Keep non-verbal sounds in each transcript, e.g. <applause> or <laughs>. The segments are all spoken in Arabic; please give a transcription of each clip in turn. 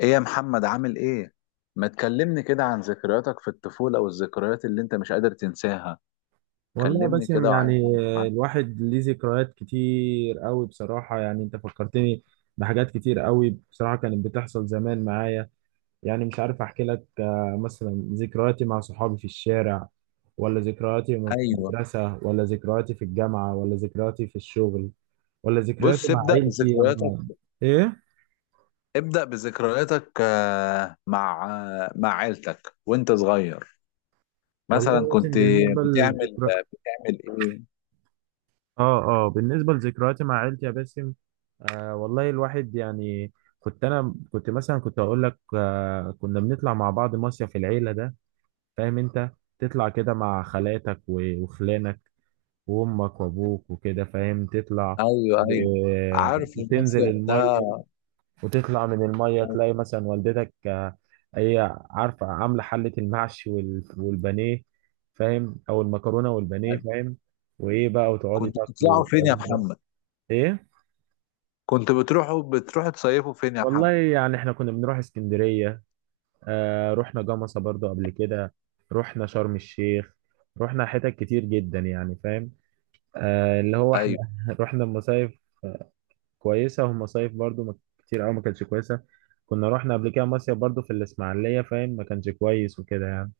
ايه يا محمد عامل ايه؟ ما تكلمني كده عن ذكرياتك في الطفولة والذكريات اللي انت مش قادر تنساها. والله يا كلمني باسم كده وعايز اعرف يعني عنها. الواحد ليه ذكريات كتير قوي بصراحة. يعني انت فكرتني بحاجات كتير قوي بصراحة كانت بتحصل زمان معايا. يعني مش عارف احكي لك، مثلا ذكرياتي مع صحابي في الشارع، ولا ذكرياتي وأنا في ايوه، المدرسة، ولا ذكرياتي في الجامعة، ولا ذكرياتي في الشغل، ولا ذكرياتي بص مع ابدأ عيلتي. بذكرياتك، أما ايه، ابدأ بذكرياتك مع مع عيلتك وانت صغير. والله مثلا يا كنت باسم بالنسبة بتعمل للذكريات، بتعمل ايه؟ اه، اه، بالنسبة لذكرياتي مع عيلتي يا باسم، والله الواحد يعني كنت انا مثلا كنت اقول لك آه، كنا بنطلع مع بعض مصيف العيلة ده، فاهم انت؟ تطلع كده مع خالاتك وخلانك وامك وابوك وكده، فاهم؟ تطلع ايوه ايوه، عارف وتنزل المصيف ده. المية، وتطلع من المية أيوة. تلاقي مثلا والدتك آه، هي عارفة عاملة حلة المحشي والبانيه، فاهم؟ او المكرونة والبانيه، فاهم؟ وايه بقى، وتقعدي كنت تاكلوا بتطلعوا فين يا والكلام ده. محمد؟ ايه، كنت بتروحوا تصيفوا فين يا والله محمد؟ يعني احنا كنا بنروح اسكندرية، آه رحنا جمصة برضو قبل كده، رحنا شرم الشيخ، رحنا حتت كتير جدا يعني، فاهم؟ آه اللي هو احنا ايوه. <laughs> رحنا مصايف كويسة، ومصايف برضو ما كتير أوي ما كانتش كويسة. كنا رحنا قبل كده مصيف برضو في الإسماعيلية، فاهم، ما كانش كويس وكده يعني.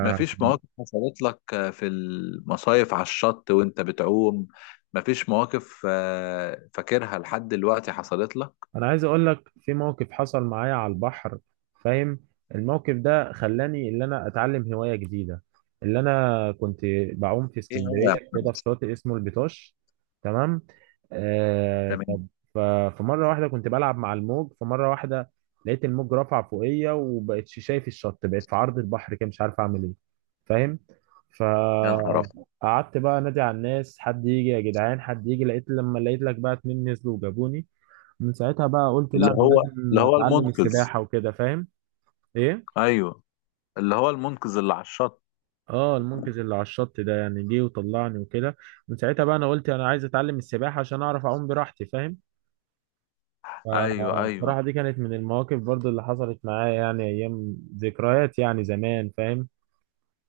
مفيش مواقف حصلت لك في المصايف على الشط وانت بتعوم؟ مفيش مواقف فاكرها لحد دلوقتي حصلت لك؟ انا عايز اقول لك في موقف حصل معايا على البحر، فاهم؟ الموقف ده خلاني ان انا اتعلم هواية جديدة. اللي انا كنت بعوم في ايه هو يا اسكندرية كده محمد؟ في شاطئ اسمه البيطاش، تمام؟ آه، تمام. ف... فمرة واحدة كنت بلعب مع الموج. فمرة واحدة، لقيت الموج رفع فوقيا وبقتش شايف الشط، بقيت في عرض البحر كده مش عارف اعمل ايه، فاهم؟ يا نهار ابيض. فقعدت بقى انادي على الناس، حد يجي يا جدعان، حد يجي، لقيت لقيت لك بقى اتنين نزلوا وجابوني. من ساعتها بقى قلت لا، انا اللي لازم هو اتعلم المنقذ. السباحه وكده، فاهم؟ ايه، ايوه. اللي هو المنقذ اللي على الشط. اه المنقذ اللي على الشط ده يعني جه وطلعني وكده. من ساعتها بقى انا قلت انا عايز اتعلم السباحه عشان اعرف اعوم براحتي، فاهم؟ ايوه ايوه. فالصراحه دي كانت من المواقف برضو اللي حصلت معايا، يعني ايام ذكريات يعني زمان، فاهم؟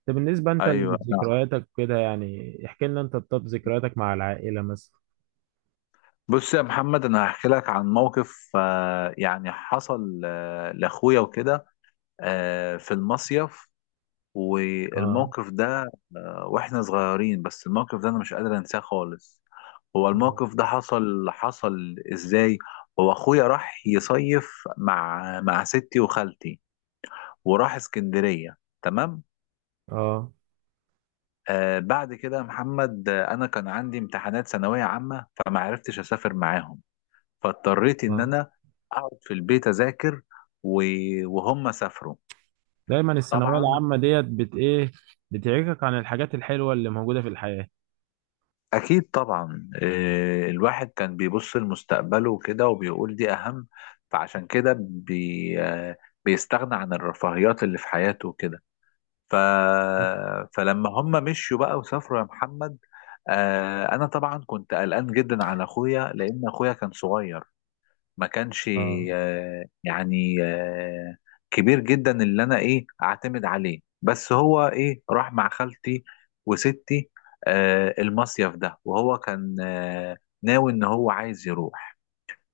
طب بالنسبه انت ايوه نعم. لذكرياتك كده، يعني احكي لنا انت، طب ذكرياتك مع العائله مثلا. بص يا محمد، انا هحكي لك عن موقف يعني حصل لاخويا وكده، في المصيف. اه، والموقف ده واحنا صغيرين، بس الموقف ده انا مش قادر انساه خالص. هو الموقف ده حصل ازاي؟ هو اخويا راح يصيف مع ستي وخالتي، وراح اسكندرية، تمام. اه، بعد كده يا محمد، انا كان عندي امتحانات ثانوية عامة فما عرفتش اسافر معاهم، فاضطريت ان اه، انا اقعد في البيت اذاكر، وهم سافروا. دايما الثانويه طبعا، العامه ديت بت ايه، بتعيقك عن الحاجات الحلوه اللي موجوده في الحياه. أكيد طبعا. الواحد كان بيبص لمستقبله وكده وبيقول دي أهم، فعشان كده بي آه، بيستغنى عن الرفاهيات اللي في حياته وكده. ف... فلما هم مشوا بقى وسافروا يا محمد، أنا طبعا كنت قلقان جدا على أخويا، لأن أخويا كان صغير، ما كانش اه، آه، يعني آه، كبير جدا اللي انا ايه اعتمد عليه، بس هو ايه راح مع خالتي وستي المصيف ده، وهو كان ناوي ان هو عايز يروح.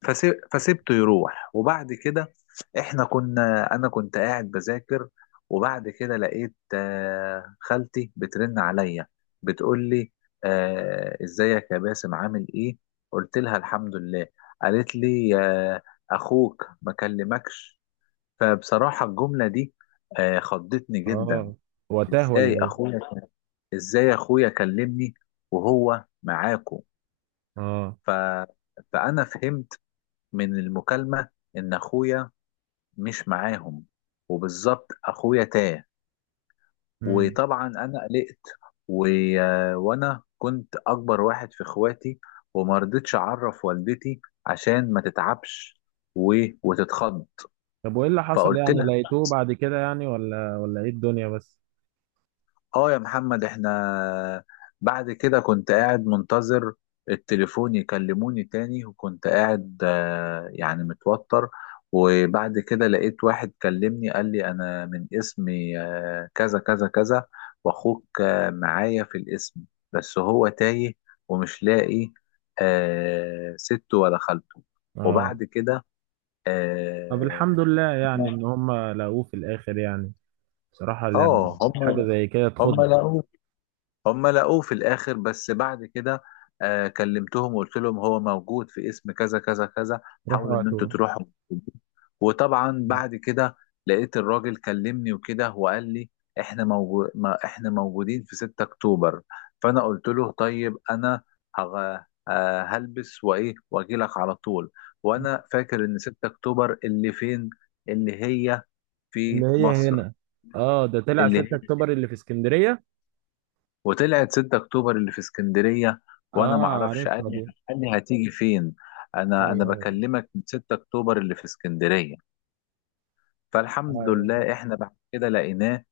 فسيبته يروح. وبعد كده، احنا كنا انا كنت قاعد بذاكر، وبعد كده لقيت خالتي بترن عليا، بتقول لي ازيك يا باسم عامل ايه؟ قلت لها الحمد لله. قالت لي اخوك ما كلمكش؟ فبصراحة الجملة دي خضتني جدا. اه، وتاه ولا ازاي ايه؟ اخويا ازاي اخويا كلمني وهو معاكو؟ اه. ف... فانا فهمت من المكالمة إن أخويا مش معاهم، وبالظبط أخويا تاه. امم. وطبعا أنا قلقت، و... وأنا كنت أكبر واحد في إخواتي، وما رضيتش أعرف والدتي عشان ما تتعبش و... وتتخض. طب وايه اللي حصل فقلت يعني، لها لقيتوه بعد كده يعني ولا ايه الدنيا بس؟ اه يا محمد، احنا بعد كده كنت قاعد منتظر التليفون يكلموني تاني، وكنت قاعد متوتر. وبعد كده لقيت واحد كلمني، قال لي انا من اسمي كذا كذا كذا، واخوك معايا في الاسم، بس هو تايه ومش لاقي سته ولا خالته. اه، وبعد كده طب اه الحمد لله يعني ان هم لقوه في الاخر يعني، بصراحة يعني آه، هم حاجة زي كده هم تخض. لقوه. هم لقوه في الاخر. بس بعد كده آه كلمتهم وقلت لهم هو موجود في اسم كذا كذا كذا، حاولوا روحوا ان انتوا هاتوه. تروحوا. وطبعا بعد كده لقيت الراجل كلمني وكده وقال لي احنا موجود، ما احنا موجودين في 6 اكتوبر. فانا قلت له طيب انا هغ... آه، هلبس وايه واجي لك على طول. وانا فاكر ان 6 اكتوبر اللي فين، اللي هي اللي في هي مصر. هنا؟ اه ده طلع 6 اللي اكتوبر اللي في اسكندرية. وطلعت 6 اكتوبر اللي في اسكندريه، وانا اه ما اعرفش. عارفها دي. قال لي هتيجي فين؟ انا ايوه، بكلمك من 6 اكتوبر اللي في اسكندريه. ايوه، فالحمد أيوة. لله احنا بعد كده لقيناه.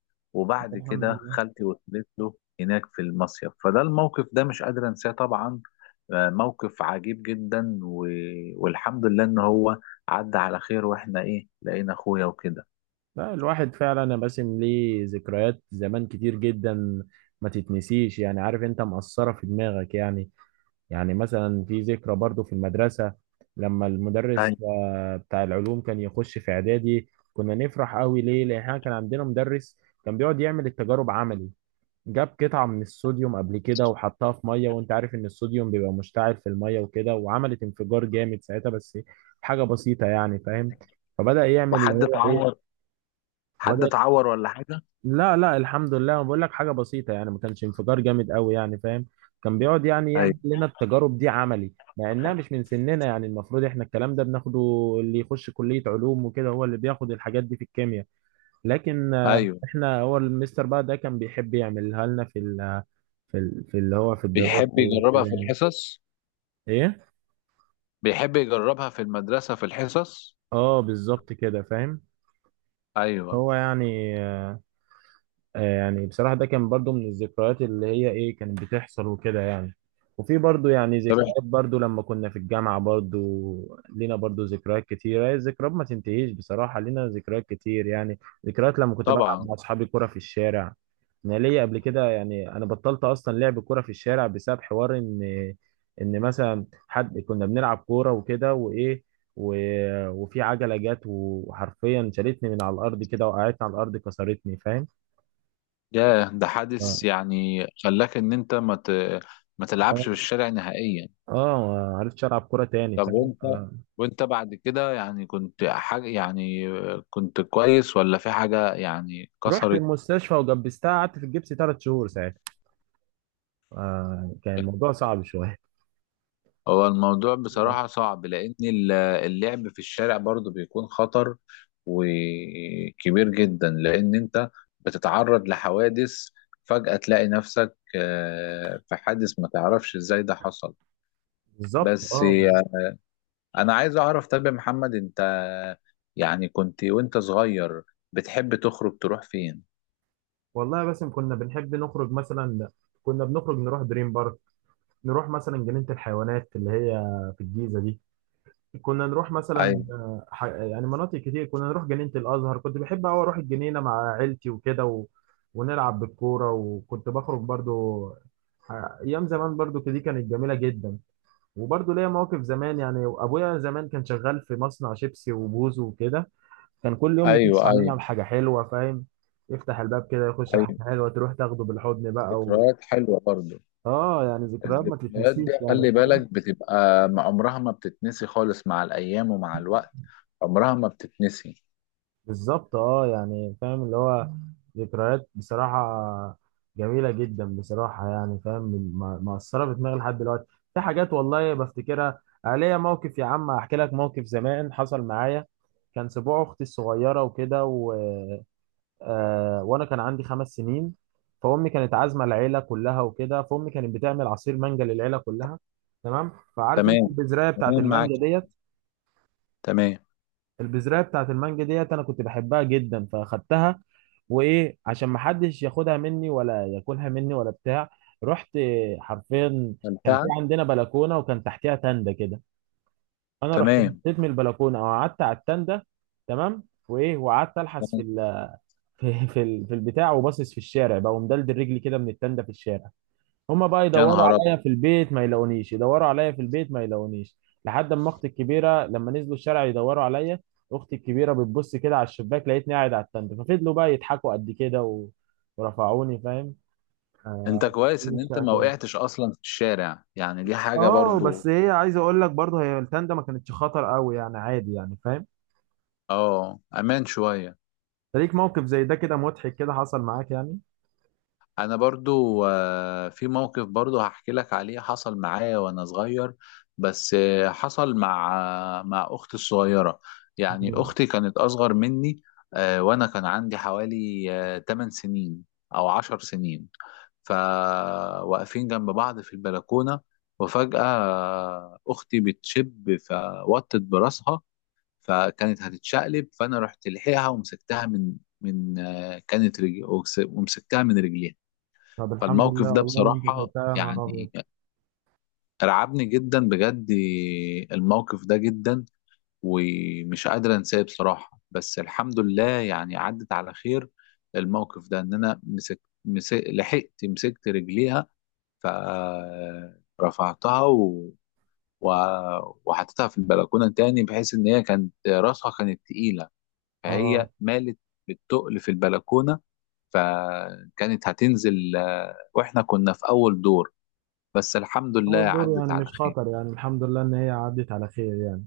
طب وبعد الحمد كده لله. خالتي وصلت له هناك في المصيف. فده الموقف ده مش قادر انساه طبعا، موقف عجيب جدا، والحمد لله ان هو عدى على خير واحنا ايه لقينا اخويا وكده. لا، الواحد فعلا يا باسم ليه ذكريات زمان كتير جدا ما تتنسيش يعني، عارف انت، مأثرة في دماغك يعني. يعني مثلا في ذكرى برضو في المدرسة، لما المدرس ايوه. بتاع العلوم كان يخش في اعدادي كنا نفرح قوي ليه، لان احنا كان عندنا مدرس كان بيقعد يعمل التجارب عملي. جاب قطعة من الصوديوم قبل كده وحطها في مية، وانت عارف ان الصوديوم بيبقى مشتعل في المية وكده، وعملت انفجار جامد ساعتها، بس حاجة بسيطة يعني، فاهم؟ فبدأ يعمل اللي وحد هو اتعور؟ ايه، حد بدأ، اتعور ولا حاجه؟ لا لا الحمد لله انا بقول لك حاجه بسيطه يعني، ما كانش انفجار جامد قوي يعني، فاهم؟ كان بيقعد يعني يعمل ايوه لنا التجارب دي عملي، مع انها مش من سننا يعني، المفروض احنا الكلام ده بناخده اللي يخش كليه علوم وكده، هو اللي بياخد الحاجات دي في الكيمياء، لكن ايوه. احنا هو المستر بقى ده كان بيحب يعملها لنا في ال في اللي هو في الدراسه بيحب وكده يجربها في يعني. الحصص. ايه، بيحب يجربها في المدرسة في الحصص. اه بالظبط كده، فاهم؟ أيوة هو يعني يعني بصراحة ده كان برضو من الذكريات اللي هي ايه، كانت بتحصل وكده يعني. وفي برضو يعني طبعا ذكريات برضو لما كنا في الجامعة، برضو لينا برضو ذكريات كتيرة، هي الذكريات ما تنتهيش بصراحة، لينا ذكريات كتير يعني. ذكريات لما كنت بلعب طبعا. مع أصحابي كرة في الشارع. أنا ليا قبل كده يعني، أنا بطلت أصلا لعب كرة في الشارع بسبب حوار إن، مثلا حد كنا بنلعب كورة وكده، وإيه، و... وفي عجلة جت وحرفيا شالتني من على الأرض كده، وقعدتني على الأرض كسرتني، فاهم؟ ياه، ده حادث يعني خلاك إن أنت ما تلعبش اه، في الشارع نهائيا. اه، ما عرفتش العب كوره تاني، طب فاهم وأنت آه. وأنت بعد كده يعني كنت حاجة يعني، كنت كويس ولا في حاجة يعني؟ رحت المستشفى وجبستها، قعدت في الجبس 3 شهور ساعتها، آه. كان الموضوع كسرت؟ صعب شويه. هو الموضوع بصراحة <laughs> صعب، لأن اللعب في الشارع برضو بيكون خطر وكبير جدا، لأن أنت بتتعرض لحوادث، فجأة تلاقي نفسك في حادث ما تعرفش إزاي ده حصل. بالظبط بس اه. أنا عايز أعرف، طب يا محمد أنت يعني كنت وأنت صغير بتحب تخرج تروح فين؟ والله بس كنا بنحب نخرج مثلا، كنا بنخرج نروح دريم بارك، نروح مثلا جنينة الحيوانات اللي هي في الجيزة دي، كنا نروح مثلا أيوه آه، يعني مناطق كتير، كنا نروح جنينة الأزهر، كنت بحب أوي أروح الجنينة مع عيلتي وكده، و... ونلعب بالكورة، وكنت بخرج برضو آه، أيام زمان برضو دي كانت جميلة جدا. وبرضه ليا مواقف زمان، يعني ابويا زمان كان شغال في مصنع شيبسي وبوز وكده، كان كل يوم يخش أيوه. أيوه علينا بحاجه حلوه، فاهم؟ يفتح الباب كده يخش بحاجه أيوه. حلوه، تروح تاخده بالحضن بقى و... ذكريات حلوة برضو. اه يعني ذكريات ما الذكريات دي تتنسيش خلي يعني، فاهم؟ بالك بتبقى عمرها ما بتتنسي خالص، مع الأيام ومع الوقت عمرها ما بتتنسي. بالظبط اه، يعني فاهم اللي هو ذكريات بصراحه جميله جدا بصراحه، يعني فاهم، مأثره في دماغي لحد دلوقتي، في حاجات والله بفتكرها. آه، ليا موقف يا عم، احكي لك موقف زمان حصل معايا. كان سبوع اختي الصغيره وكده، و آه، وانا كان عندي 5 سنين، فامي كانت عازمه العيله كلها وكده، فامي كانت بتعمل عصير مانجا للعيله كلها، تمام؟ فعارف انت تمام. البذرايه بتاعت تمام معاك. المانجا ديت؟ تمام. البذرايه بتاعت المانجا ديت انا كنت بحبها جدا، فاخدتها وايه عشان ما حدش ياخدها مني ولا ياكلها مني ولا بتاع. رحت آه، حرفيا كان في ممتعة. عندنا بلكونه، وكان تحتها تندة كده، انا رحت تمام. نطيت من البلكونه او قعدت على التندة، تمام. وايه وقعدت الحس تمام. في في <laughs> في في البتاع، وباصص في الشارع بقى ومدلدل رجلي كده من التندة في الشارع. هما بقى يا يدوروا نهار أبيض. عليا في البيت ما يلاقونيش، يدوروا عليا في البيت ما يلاقونيش، لحد ما اختي الكبيرة لما نزلوا الشارع يدوروا عليا، اختي الكبيرة بتبص كده على الشباك لقيتني قاعد على التندة. ففضلوا بقى يضحكوا قد كده و... ورفعوني، فاهم؟ أنت كويس إن مش أنت ما تاني. وقعتش أصلا في الشارع، يعني دي حاجة اه برضو. بس هي عايز اقول لك برضه هي التندة ما كانتش خطر قوي يعني، عادي يعني، فاهم؟ أه، أمان شوية. فليك موقف زي ده كده مضحك كده حصل معاك يعني؟ انا برضو في موقف برضو هحكي لك عليه، حصل معايا وانا صغير، بس حصل مع مع اختي الصغيرة. يعني مم. اختي كانت اصغر مني، وانا كان عندي حوالي 8 سنين او 10 سنين. فواقفين جنب بعض في البلكونة، وفجأة اختي بتشب فوطت براسها، فكانت هتتشقلب، فانا رحت لحقها ومسكتها من كانت رجل، ومسكتها من رجليها. طب الحمد فالموقف لله ده والله اللي انت بصراحة لحقتها، يا نهار يعني ابيض. رعبني جدا بجد، الموقف ده جدا، ومش قادر انساه بصراحة، بس الحمد لله يعني عدت على خير. الموقف ده ان انا مسك مسك لحقت مسكت رجليها، فرفعتها و... وحطيتها في البلكونة تاني، بحيث ان هي كانت راسها كانت تقيلة، فهي اه، مالت بالتقل في البلكونة، فكانت هتنزل، واحنا كنا في اول دور، بس الحمد لله اول دور عدت يعني على مش خير. خطر يعني، الحمد لله ان هي عدت على خير يعني.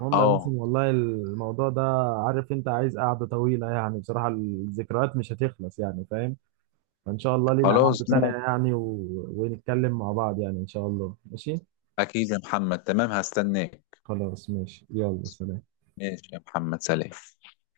المهم يا باسم اه والله الموضوع ده، عارف انت، عايز قعدة طويلة يعني، بصراحة الذكريات مش هتخلص يعني، فاهم؟ فان شاء الله لينا خلاص قعدة تانية نقعد. يعني، و... ونتكلم مع بعض يعني، ان شاء الله ماشي. اكيد يا محمد، تمام، هستناك. خلاص ماشي، يلا سلام. ماشي يا محمد، سلام.